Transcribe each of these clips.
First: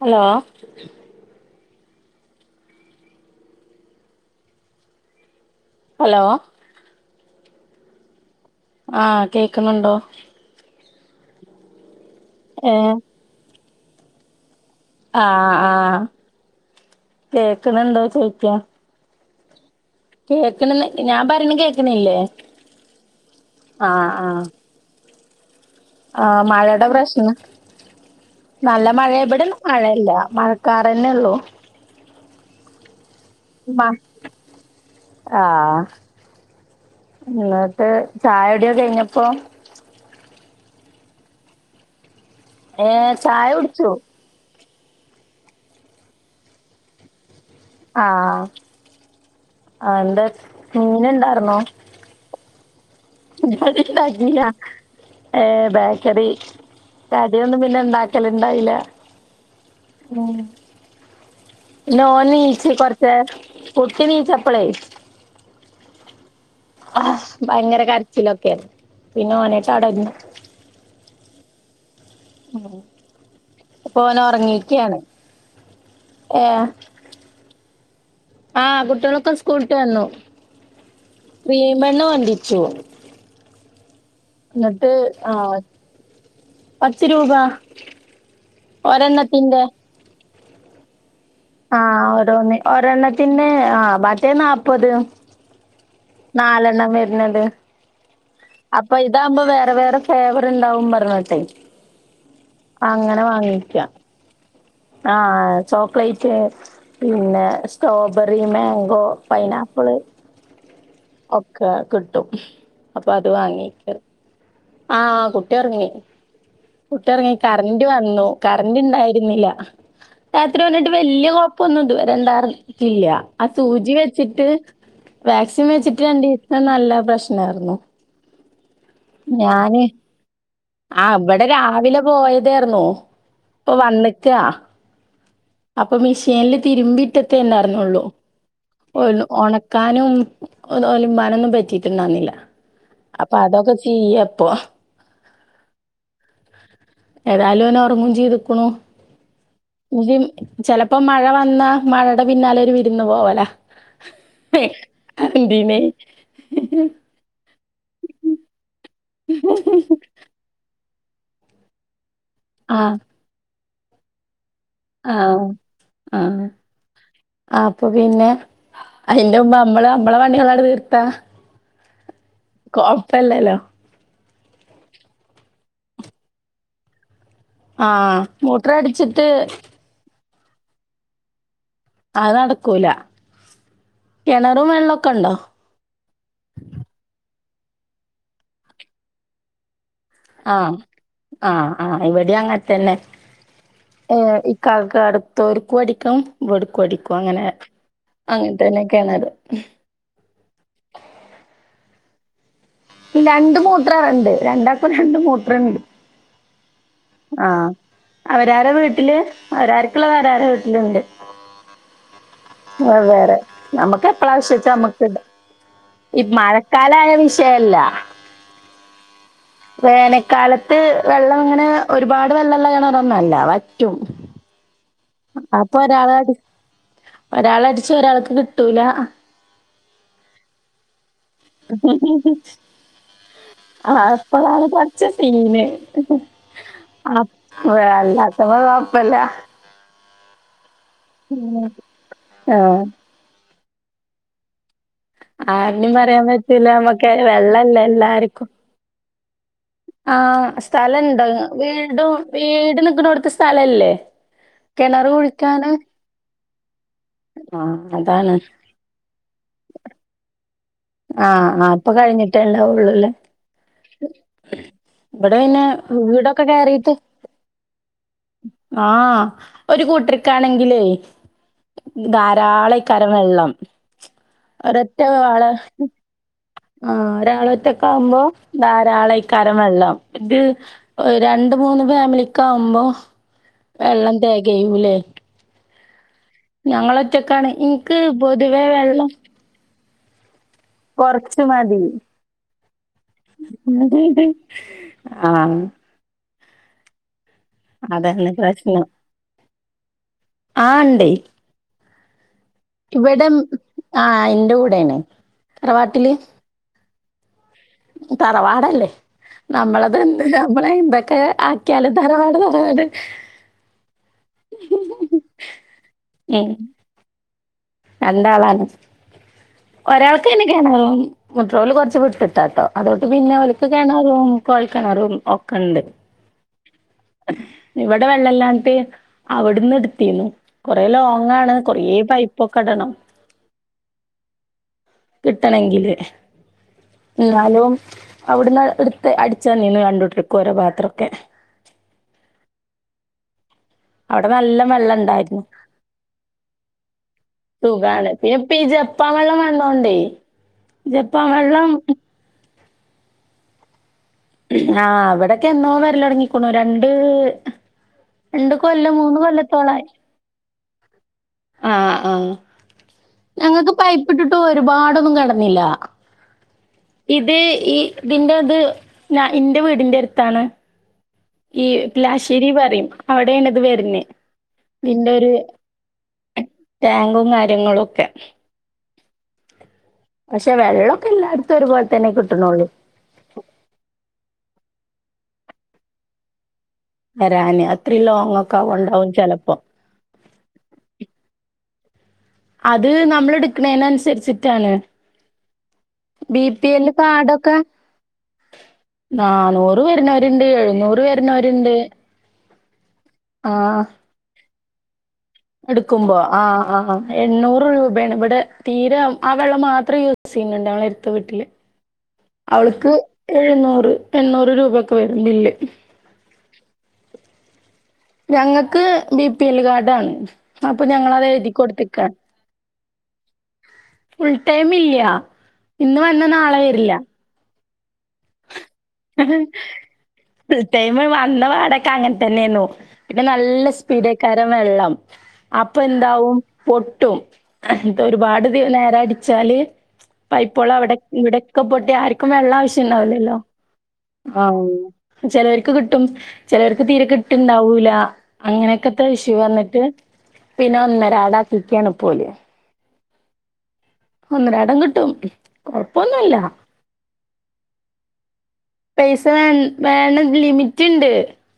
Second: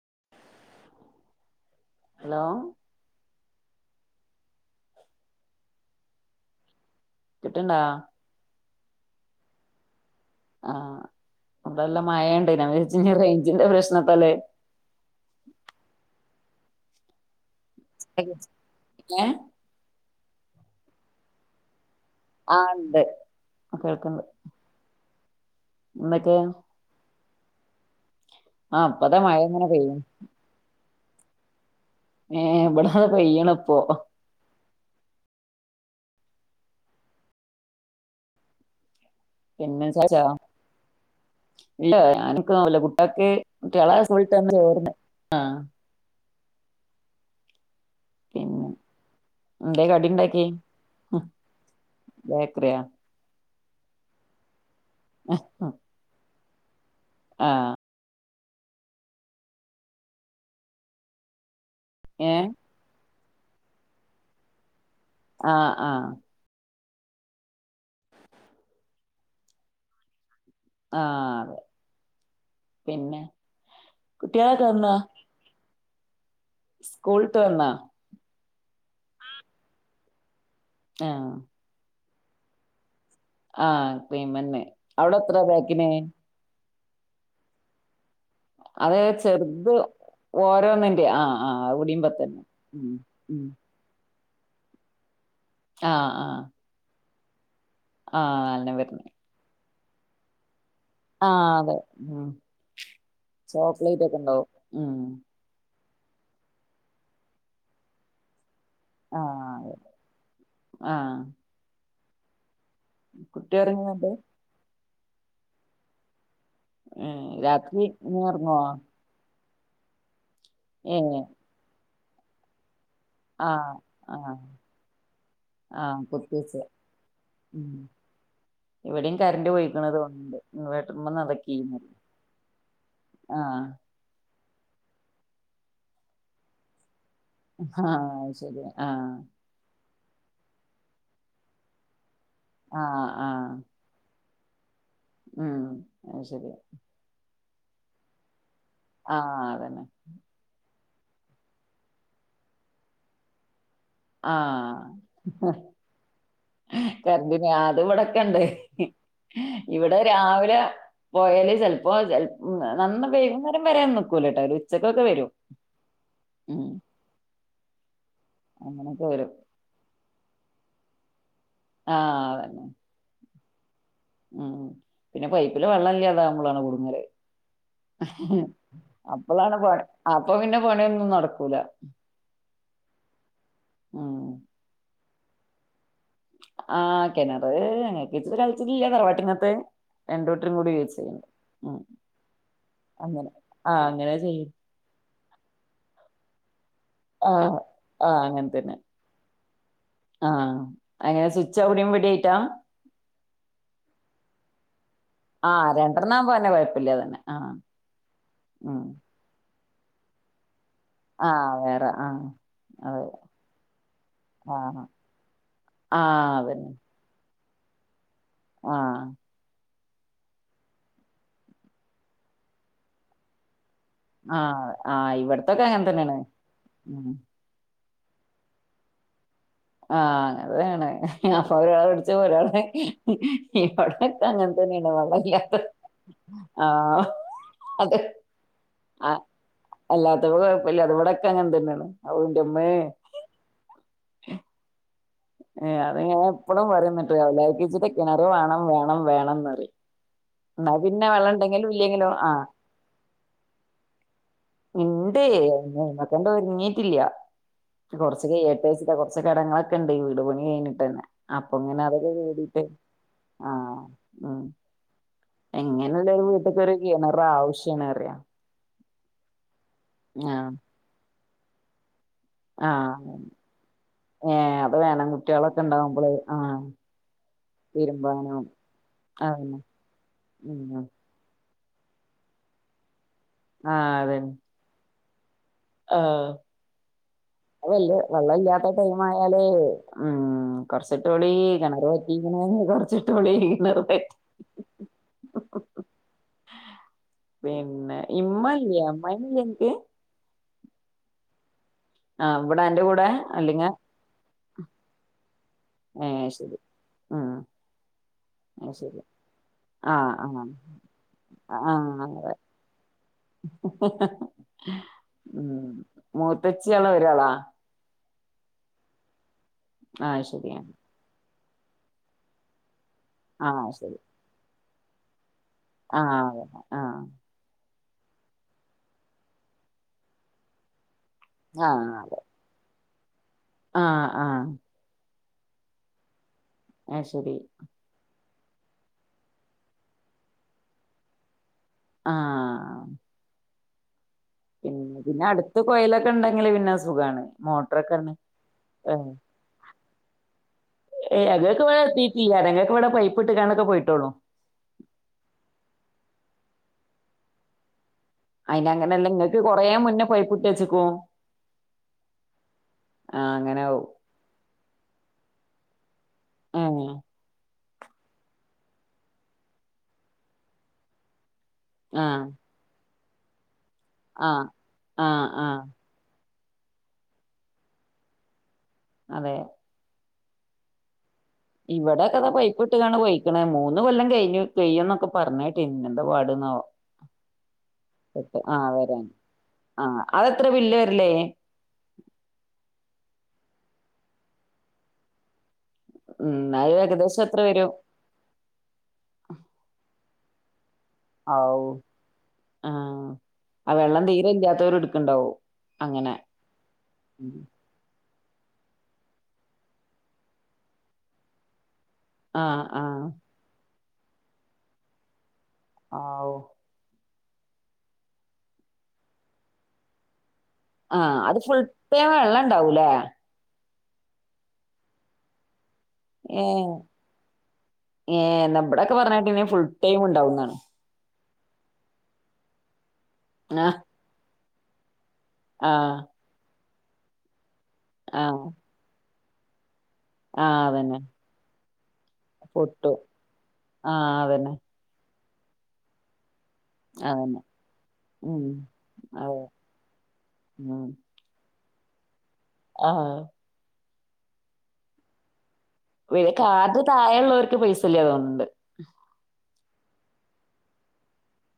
Hello hello hello കിട്ടണ്ടാ ആ കേക്കുണുണ്ടോ? നല്ല മഴണ്ട് ഞാൻ ഏഹ് വിചാരിച്ച് ഇനി റേഞ്ചിന്റെ പ്രശ്നത്താല്ലേ കേക്കണണ്ടോ ചോയ്ക്കാ ഏഹ് കേക്കണ്ന്ന്‌ ഞാൻ പറയണെ കേക്കണില്ലേ ആഹ് ഇണ്ട് ആഹ് കേൾക്ക്ണ്ട് ആഹ് എന്തൊക്കെ ആഹ് മഴയുടെ പ്രശ്ന ആഹ് നല്ല മഴ ഇപ്പതാ ഇബ്ടെ ഇങ്ങനെ പെയ്യ്ണ് മഴയല്ല മഴക്കാറന്നെ ഉള്ളു ഏ ഇവിടന്ന് പെയ്യണ് ഇപ്പൊ ആഹ് എന്നട്ട് ചായുടിയോ കഴിഞ്ഞപ്പോ പ്പോ കഴ്ച്ചോ ഇല്ല ഞാൻ പ്പോ ഏഹ് കുട്ട്യാക്ക് ചായ കുടിച്ചു കുട്ടികളെ സുകുൾ ടൈം ചോറ് ആഹ് ആഹ് പിന്നെ എന്തേ ആ എന്താ കടിണ്ടാക്കി മീൻ ഇണ്ടായിർന്നോ? ശരി [unintelligible] ബി ലിയ [unintelligible] ഏ ബേക്കറി കടിയൊന്നും ആഹ് പിന്നെ ഇണ്ടാക്കല് ഇണ്ടായില്ല ഉം ഓൻ ഏഹ് നീച്ച് കൊറച്ച് കുട്ടിണീച്ചപ്പളേ ആഹ് ആ ആ ഭയങ്കര കരച്ചിലൊക്കെയാരുന്നു പിന്നെ ഓനായിട്ട് അവിടന്ന് ആ അതെ പിന്നെ ഇപ്പൊ ഓൻ കുട്ടികളൊക്കെ വന്നാ ഉറങ്ങിക്കാണ് ഏഹ് സ്കൂള് ട്ട് വന്നാ ആഹ് കുട്ടികളൊക്കെ സ്കൂളിട്ട് വന്നു ആഹ് ക്രീം ബണ്ണു കൊണ്ടറിച്ചു ആഹ് ക്രീം ബണ്ണ് അവിടെ എത്ര ആഹ് പാക്കിന് പത്ത് രൂപ അത് ഒരെണ്ണത്തിന്റെ ചെറുത് ഓരോന്നിന്റെ ആ ആ ഓരോന്ന് ഉം ഒരെണ്ണത്തിന്റെ ആ മറ്റേ നാപ്പത് ആഹ് ആഹ് നാലെണ്ണം വരുന്നത് ആഹ് നാലെണ്ണം അപ്പൊ വരുന്നെ. ഇതാകുമ്പോ വേറെ വേറെ ഫേവർണ്ട് ണ്ടാവും പറഞ്ഞോട്ടെ ആഹ് അതെ ഉം അങ്ങനെ വാങ്ങിക്ക ചോക്ലേറ്റ് ഒക്കെ ഉണ്ടാവും. ഉം ആഹ് ചോക്ലേറ്റ് പിന്നെ സ്ട്രോബെറീ മാ മാങ്കോ ആഹ് അതെ പൈനാപ്പിള് ആഹ് ഒക്കെ കിട്ടും അപ്പൊ അത് കുട്ടി വാങ്ങി ഉറങ്ങുന്നുണ്ട്? ആഹ് കുട്ടി ഒറങ്ങി കുട്ടി ഏഹ് ഒറങ്ങി രാത്രി കറന്റ് നീ വന്നു ഉറങ്ങോ? കറന്റ് ഇണ്ടായിരുന്നില്ല രാത്രി വന്നിട്ട് ഏഹ് വല്യ കൊഴപ്പൊന്നും ഇതുവരെണ്ടാർന്നില്ല ആ ആഹ് സൂചി ആഹ് വെച്ചിട്ട് വാക്സിൻ ആഹ് വെച്ചിട്ട് കുത്തിവെച്ച് രണ്ടീസം നല്ല ഉം പ്രശ്നായിരുന്നു ഇവിടെയും കറണ്ട് ഞാന് പോയിക്കണ് തോന്നുന്നുണ്ട്. ആ ഇൻവേർട്ടർമ്മന്ന് ഇവിടെ അതൊക്കെയായിരുന്നു. രാവിലെ പോയതായിരുന്നു ആഹ് ഇപ്പൊ വന്നിക്കാ അപ്പൊ മിഷീനില് തിരുമ്പിറ്റത്തെ എന്തറന്നള്ളു ആഹ് അത് ശരി ഒ ആഹ് ഉണക്ക കാനും ഒലിബാനൊന്നും പറ്റിട്ടുണ്ടന്നില്ല ആഹ് അപ്പൊ ആഹ് അതൊക്കെ ചെയ്യ അപ്പ ഉം അത് ശരിയാ ഏതാലും ഓന് ഉറങ്ങും ചെയ്തു ആഹ് അതന്നെ ചിലപ്പോ മഴ വന്ന മഴയുടെ പിന്നാലെ ഒരു വിരുന്ന് പോവല ആഹ് ക [unintelligible] ആ അത്വിടക്കെണ്ട് ഇവിടെ രാവിലെ പോയല് ചെലപ്പോ ഉം ആഹ് നന്ന വൈകുന്നേരം വരാന്ന് നക്കൂല ട്ടോ ഒരു ഉച്ചക്കൊക്കെ വരും ആഹ് ആഹ് ഉം അപ്പൊ പിന്നെ അങ്ങനൊക്കെ വരും അതിൻ്റെ മുമ്പ് നമ്മള് നമ്മളെ പണിയങ്ങട്ട് തീർത്താ ആഹ് അതന്നെ കൊഴപ്പല്ലല്ലോ ഉം പിന്നെ പൈപ്പില് വെള്ളംല്ലാതാ വുബളാണ് കുടുങ്ങല് ആഹ് മോട്ടറടിച്ചിട്ട് അപ്പളാണ് പ അപ്പൊ പിന്നെ പണിയൊന്നും നടക്കൂല അത് നടക്കൂല ഉം കിണറും വെള്ളമൊക്കെ ഉണ്ടോ ആഹ് കെണറ് നങ്ങക്ക് സ്വന്തംയിട്ടില്ല തറവാട്ടിങ്ങത്തെ ആഹ് ആഹ് ആഹ് ഇവിടെ അങ്ങത്തന്നെ അങ്ങനെ ആഹ് അങ്ങനെ ഏ ചെയ്യും ഈ കാലക്ക അടുത്തൊരിക്കും പടിക്കും പടിക്കും അങ്ങനെ ആഹ് ആഹ് അങ്ങൻ അങ്ങനത്തെ തന്നെ തന്നെയൊക്കെയണത് ആഹ് അങ്ങനെ സ്വിച്ച് എവിടെ പിടി കിട്ട രണ്ട് മൂത്ര രണ്ട് രണ്ട് അപ്പനണ്ട് ആഹ് മൂത്രണ്ട് രണ്ടെണ്ണം പോന്നെ കൊഴപ്പില്ല തന്നെ ആഹ് അവരാര ഉം വീട്ടില് മാരാര്ക്കൊള മാരാര് ആഹ് വേറെ ആഹ് അതെ വേറെ നമ്മുക്ക് എപ്പഴാവിശ്യച്ചാ ആഹ് നമ്മുക്ക് ഇണ്ട് ഈ ആഹ് അതന്നെ മഴക്കാല ആ വിശയല്ലാ ആഹ് വേനൽക്കാലത്ത് വെള്ളം ഇങ്ങനെ ഒരുപാട് വള്ളൊള കിണറൊന്നല്ല വറ്റും ആഹ് ആഹ് ഇവിടത്തൊക്കെ അപ്പൊ അങ്ങനെ തന്നെയാണ് ഉം പക്ഷെ ഒരാൾക്ക് കിട്ടൂല ആഹ് അങ്ങനേണ് അപ്പൊ ഒരാള് പിടിച്ച ഒരാള് ഈ ആഹ് പടൊക്കെ അപ്പളാണ് അങ്ങനത്തെന്നെയണ വള്ളല്ലാത്ത ആണൊ വേനല്ലാത്തപ കൊഴപ്പല്ല അല്ലാത്തപ കൊഴപ്പല്ല അത് ഇവിടൊക്കെ അങ്ങന തന്നെയാണ് അവുന്റെമ്മേ ആഹ് ഏ ആരിനിം അത് ഞാൻ പറയാൻ എപ്പോഴും പറ്റൂല നമ്മക്ക് പറയുന്നിട്ട് വെള്ളല്ലേ അവലക്കിച്ചിട്ട് കിണറ് എല്ലാര്ക്കും. വേണം വേണം വേണംന്നറിയും ആഹ് സ്ഥലുണ്ട് വീടും ആഹ് വീട് നിക്കുന്നൊടത്ത് സ്ഥലല്ലേ കെണറ് ഉണ്ട് കുഴിക്കാന് അയ്മക്കണ്ട് ഒരുങ്ങി നീങ്ങിട്ടില്ല ആഹ് അതാണ് കുറച്ച്കയട്ടെ വച്ചിട്ടാ കുറച്ച് കടങ്ങളൊക്കെ ഉണ്ട് ഈ വീട് പണി കഴിഞ്ഞട്ട് ആഹ് അപ്പൊ ആഹ് ഇങ്ങനെ അതൊക്കെ കഴിഞ്ഞിട്ടേ കേടിട്ട് ഇണ്ടാവൊള്ളൂല്ലേ. ആഹ് ഉം ഇബടെ പിന്നെ എങ്ങനെയുള്ള ഒരു വീടൊക്കെ വീട്ടക്കൊരു കേറീട്ട് കിണറ് ആവശ്യം ആഹ് ഒരു ആഹ് കൂട്ടരക്കാണെങ്കിലേ ധാരാളക്കാരം ആഹ് വെള്ളം ഏഹ് അത് ഒരറ്റ വേണം ആള് കുട്ട്യാളൊക്കെ ഇണ്ടാവുമ്പള് ആഹ് ആ ഒരാള് ഒറ്റ ഒക്കെ ആവുമ്പോ തിരുമ്പാനും ധാരാളം ആഹ് കരം വെള്ളം ഉം രണ്ടു മൂന്ന് ഫാമിലിക്ക് ആവുമ്പോ ആഹ് വെള്ളം അതന്നെ തേകയുല്ലേ ആഹ് അതല്ല് ഇൻക്ക് വെള്ളം പൊതുവേ ഇല്ലാത്ത ടൈം വെള്ളം ആയാല് ആ കൊറച്ചിട്ടൊളീ കൊറച്ച് മതി കിണറ് പറ്റീക്കണു കൊറച്ചിട്ടോളീ കിണറ് പറ്റി [inaudible] പിന്നെ അതാണ് ഇമ്മ ഇല്ലയേ അമ്മായിമ എന്തിയെ ആണ്ടേ ആഹ് ഇവിടെ അന്റെ കൂടെ ഇവിടെം അല്ലെങ്കി ആ എന്റെ കൂടെയാണ് ആ ശെരി തറവാടല്ലേ ആഹ് നമ്മളതെന്ത് ആഹ് നമ്മളന്തൊക്കെ ആക്കിയാല് ആഹ് തറവാട് തറവാട് ഉം മൂത്തച്ചിയുള്ള ഒരാളാ നല്ല ആളാണ് ആഹ് ഒരാൾക്ക് ശരിയാ എനിക്കാണേൽ മെട്രോൽ കുറച്ചു വിട്ടിട്ടാട്ടോ അതുകൊണ്ട് പിന്നെ ഓൽക്ക് ആഹ് കെണറും കോൽക്കിണറും ഒക്കെ ഉണ്ട് ആ അതെ ആ ഇവിടെ വെള്ളല്ലാഞ്ഞിട്ട് അവിടെന്ന് എടുത്തിന്നു കൊറെ ലോംഗ് ങ്ങാണ് കൊറേ പൈപ്പൊക്കെ ഇടണം ആ ആ കിട്ടണെങ്കില് അത് ശരി എന്നാലും അവിടെന്ന് എടുത്ത് അടിച്ചതന്നീന് രണ്ടുട്ടർക്കും ഓരോ പാത്രൊക്കെ ആ അവിടെ നല്ല വെള്ളം പിന്ന പിന്നെ ഉണ്ടായിരുന്നു അടുത്ത കൊയലൊക്കെ ഉണ്ടെങ്കില് പിന്നെ സുഖാണ് സുഖാണ് മോട്ടറൊക്കെണ്ട് പിന്നെ ഇപ്പ ഈ ജപ്പാൻ ഏഹ് വെള്ളം വന്നോണ്ടേ ജപ്പാൻ വെള്ളം ഞങ്ങക്കിവിടെ പൈപ്ഇട്ടുകാണ്ടോക്കെപൊയിട്ടുള്ളു ആ അവിടൊക്കെ എന്നോ വരലൊടങ്ങിക്കണു രണ്ട് രണ്ട് അയിന്റെ കൊല്ലം അങ്ങനെയല്ല മൂന്ന് ഇങ്ങക്ക് കൊല്ലത്തോളായി കൊറേമുന്നേ പൈപ്പിട്ടുവച്ചേക്കു ആ ആ ആഹ് അങ്ങനെ ഞങ്ങക്ക് ആവും പൈപ്പിട്ടിട്ട്പോയ് ഒരുപാടൊന്നും കെടന്നില്ല ഏഹ് ഇത് ഈ ഇതിൻറെ അത് ഞാ എൻറെ വീടിന്റെ അടുത്താണ് ഈ ആഹ് ലാശ്ശേരി പറയും അവിടെയാണത് വരുന്നേ ആഹ് നിന്റെ ആഹ് ഒരു ആഹ് ടാങ്കും കാര്യങ്ങളും ഒക്കെ അതെ പക്ഷെ വെളളം ഇവിടൊക്കെതാ പൈപ്പിട്ടുക്കാണ് പോയിക്കണേ മൂന്നുകൊല്ലം കഴിഞ്ഞു പെയ്യൂന്നൊക്കെ പറഞ്ഞിട്ട് ഇന്നെന്താ പാടുന്നാവോ വരാന് അത്രയും ലോങ് എട്ട് ആ ഒക്കെ വരാൻ ഉണ്ടാവും ചിലപ്പോ ആ അതെത്ര ബില്ല് വരല് അത് നമ്മൾ എടുക്കണേന് അനുസരിച്ചിട്ടാണ് ഉം ബി പി അത് എല്ല് ഏകദേശം എത്ര കാഡൊക്കെ വരും നാനൂറ് വരണവര് ണ്ട് എഴുന്നൂറ് വരണവരുണ്ട് ആ ആ വെള്ളം തീരെ ഇല്ലാത്തവര് എടുക് എടുക്കുമ്പോ ആ ആ എണ്ണൂറ് രൂപായാണ് ടെ തീരെ ആ വെള്ളം മാത്രം യൂസ് ചെയ്യുന്നുണ്ട് അവള് എടുത്ത വീട്ടില് ആഹ് അവൾക്ക് ആഹ് എഴുന്നൂറ് എണ്ണൂറ് രൂപയൊക്കെ വരും ബില്ല് ഔ ഞങ്ങക്ക് ബി പി എൽ കാഡാണ് അപ്പൊ ആഹ് ഞങ്ങളത് അത് എഴുതി ഫുൾ ടൈം കൊടുത്തേക്കാണ് വെള്ളം ഇണ്ടാവൂലേ ഫുൾ ടൈം ഇല്ലാ ഇന്ന് വന്നാ നാളെ വരില്ല ഏ നമ്മുടെയൊക്കെ പറണകേട്ടിനെ ഫുൾടൈം ഉണ്ടാവുന്നാണ് ഫുൾ ടൈം വന്ന പാടൊക്കെ അങ്ങനെ തന്നെയാന്നു പിന്നെ നല്ല ആഹ് സ്പീഡേക്കാരം വെള്ളം അപ്പൊ ആഹ് എന്താവും പൊട്ടും ഇത് ആഹ് ഒരുപാട്നേരം അടിച്ചാല് പൈപ്പ് ആഹ് വെള്ളം അവിടെ അതന്നെ ഇവിടൊക്കെ പൊട്ടി ആർക്കും വെള്ളം ആവശ്യ പൊട്ടും ജ്ണ്ടാവ്ലല്ലോ ആഹ് അതന്നെ ആഹ് ചിലവർക്ക് കിട്ടും ചിലർക്ക് തീരെ അതന്നെ കിട്ടുണ്ടാവൂല ഉം അങ്ങനെയൊക്കെത്തെ ഇഷ്യു അതെ വന്നിട്ട് പിന്നെ ഉം ഒന്നരാടാക്കിക്കാണ് പോല് ആഹ് ഒന്നരാടം കിട്ടും വെയ് കൊഴപ്പൊന്നുല്ല. കാർഡ് താഴെള്ളോർക്ക് പൈസ ഇല്ലാ തൊന്ന്ണ്ട് പൈസ വേ വേണം ലിമിറ്റ്ണ്ട്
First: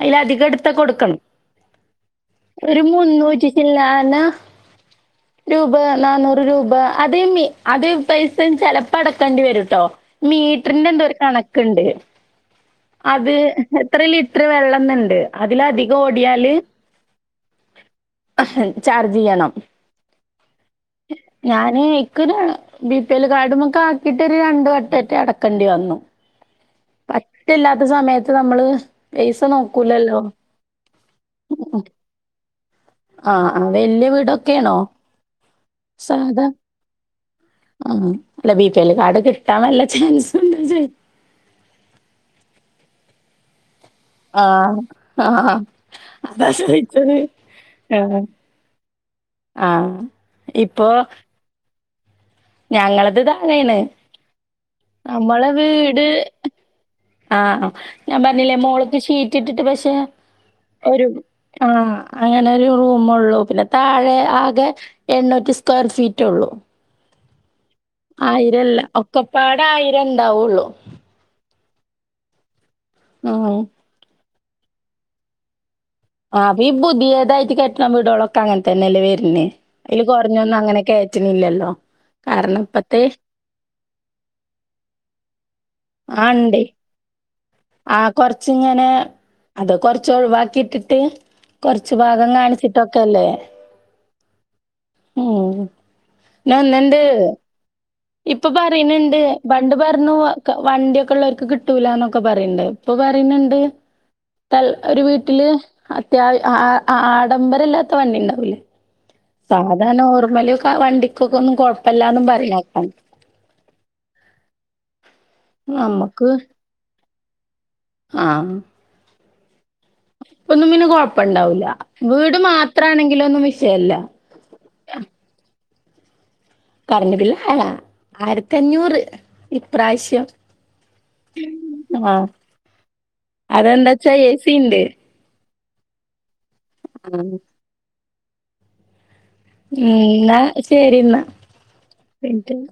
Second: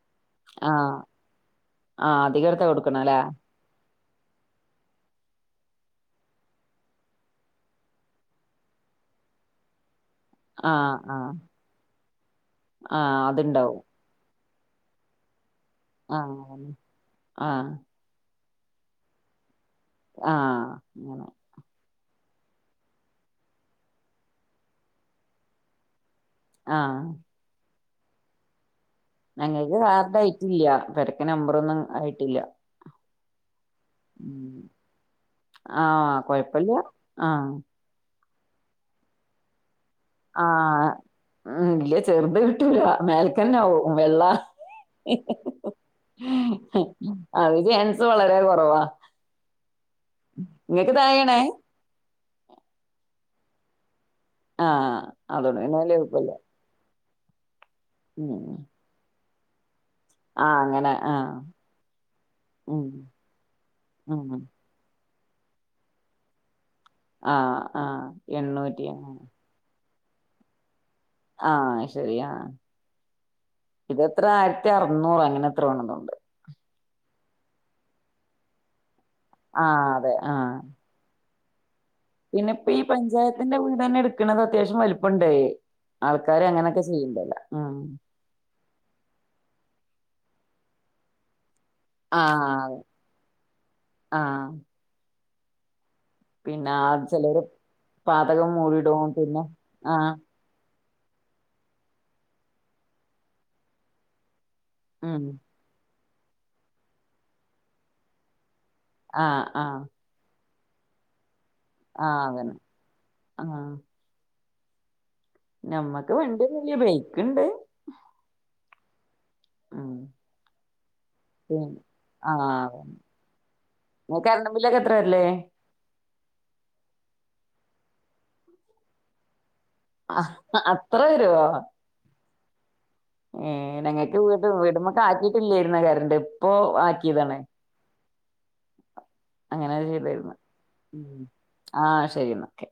അയിൽ അധികംട്ത്താ ആഹ് കൊടുക്കണം ആഹ് അധികം എടുത്താ ഒരു കൊടുക്കണല്ലേ മുന്നൂറ്റിച്ചില്ലാ ന്ന രൂപ നന്നൂറ് രൂപ അത് മി അത് പൈസ ചെലപ്പോ അടക്കേണ്ടി വരുട്ടോ മീറ്ററിന്റെ ആഹ് എന്തോ ഒരു ആഹ് കണക്ക്ണ്ട് ആഹ് അത് അതുണ്ടാവും എത്ര ലി ത്ര വെള്ളം ന്നുണ്ട് അതിലധികം ആഹ് ഓടിയാല് ആഹ് ചാർജ് ചെയ്യണം ആഹ് അങ്ങനെ ക്കരാണ് ബി പി എൽ കാർഡ്മക്ക് ആക്കിട്ട് ഒരു രണ്ട് വട്ടംറ്റെ അടക്കേണ്ടി വന്നു ആഹ് പറ്റില്ലാത്ത സമയത്ത് നമ്മള് പൈസ ഞങ്ങൾക്ക് കാർഡ് നോക്കൂലല്ലോ ആയിട്ടില്ല പെരക്ക് നമ്പറൊന്നും ഉം. ആയിട്ടില്ല ആ ആ വല്യ ഉം വീടൊക്കെണോ ആഹ് സാധാ കൊഴപ്പില്ല ആഹ് ആഹ് അല്ല ബി പി എൽ കാർഡ് കിട്ടാൻ നല്ല ചാൻസ് ഉണ്ടെ ചോയ് ആഹ് ഉം ഇല്ല ചെറുത് കിട്ടൂല മേൽക്കന്നാവും വെള്ളാ ആഹ് ആഹ് അതാ ചോയിച്ചത് അത് ചാൻസ് ആഹ് വളരെ കുറവാ ആഹ് ഇപ്പൊ ഇങ്ങക്ക് തായെണ് ഞങ്ങളത് താഴെണ് ആഹ് അമ്മളെ അതുകൊണ്ട് പിന്നെ വല്യ വീട് കുഴപ്പമില്ല ആഹ് ഞാൻ ഉം പർഞ്ഞിലെ മോള്ക്ക് ഷീറ്റ് ഇട്ടിട്ട് പക്ഷേ ആഹ് അങ്ങനെ ഒരു ആഹ് ആഹ് അങ്ങനെ ഒരു ഉം റൂമോള്ളൂ പിന്നെ താഴെ ഉം ആകെ എണ്ണൂറ്റി സ്ക്വയർ ഫീറ്റ് ഒള്ളൂ ആഹ് ആഹ് ആയിരംല്ല എണ്ണൂറ്റി ഒക്കപ്പാടെ ആയിരംണ്ടാവുള്ളു ആഹ് അഹ് ശെരിയാ ഉം ഇത് എത്ര ആയിരത്തി അറുന്നൂറ് അങ്ങനെ എത്ര ആണ്പ്പം ആഹ് ഈ ബുതിയതായിട്ട് കെട്ട്ണ വിടോളൊക്കെ അങ്ങൻ തന്നെ അല്ലേ വെര് പിന്നെ ആഹ് അയ്ല് അതെ ആഹ് കോർഞ്ഞൊന്നും അങ്ങനെ കേറ്റ്ണില്ലല്ലോ പിന്നെ കാരണം ഇപ്പ ഈ ഇപ്പത്തെ പഞ്ചായത്തിന്റെ വീടെന്നെ ഇട്ക്ണത് അത്യാവശ്യം വലിപ്പണ്ട് ആഹ് ആൾക്കാര് ഇണ്ടേ അങ്ങനെക്കെ ചെയ്യ്ണ്ടല്ലോ ഉം ങ്ങനെ അത് ചോവ്വാക്കിട്ടിട്ട് കൊർച്ച് ഭാഗം ആഹ് കാണിച്ചിട്ടൊക്കെല്ലേ ആഹ് ഉം പിന്നെ ആ ന്നന്ന്ണ്ടെ ചിലര് ഇപ്പ പാതകം മൂടിടും പറയ്ന്ന്ണ്ട് പിന്നെ പണ്ട് ആഹ് പർഞ്ഞു വണ്ടിക്കെ ഉള്ളോർക്ക് കിട്ടൂലന്നൊക്കെ പറിണ്ട് ഇപ്പൊ പറിയ്ന്നുണ്ട് തഹ് ഒരു ഉം വീട്ടില് അത്യാവ അഹ് ആഹ് അഹ് ആഹ് ആഡംബരല്ലാത്ത വണ്ടി ഇണ്ടാവൂ ആഹ് ആഹ് സാധാ നോർമ്മല് ക്ക വണ്ടിക്കൊ പ്പോന്നും ആഹ് കൊഴപ്പല്ലാന്നും അതന്നെ പറിണേക്കാ ആഹ് ഞമ്മക്ക് വണ്ടിന്നും ഇല്ല ബൈക്ക് ഇണ്ട് ആമ്മ് ഉം ഒന്നും പിന്നെ കൊഴപ്പുണ്ടാവൂല്ല വീട് മാത്ര ആഹ് ആണെങ്കിലും ഒന്നും വിഷയല്ല കറണ്ട് ബില്ലൊക്കെ എത്ര വരല് കറണ്ട് ബില്ല് ആ ആയിരത്തി അഞ്ഞൂറ് ആ ഇപ്രാവശ്യം അത്ര വരുവോ ആഹ് ഏഹ് അതെന്താച്ചാ ഞങ്ങക്ക് എ വീട് സി ഇണ്ട് വീട്മ്മക്കാക്കി ഇല്ലേര്ന്നു കരണ്ട് ഇപ്പൊ ഉം ആക്കിയതാണ് അങ്ങനെ ന്നാ ശരി ഉം ആഹ് ശെരി എന്നാ ന്നാ ഒക്കെ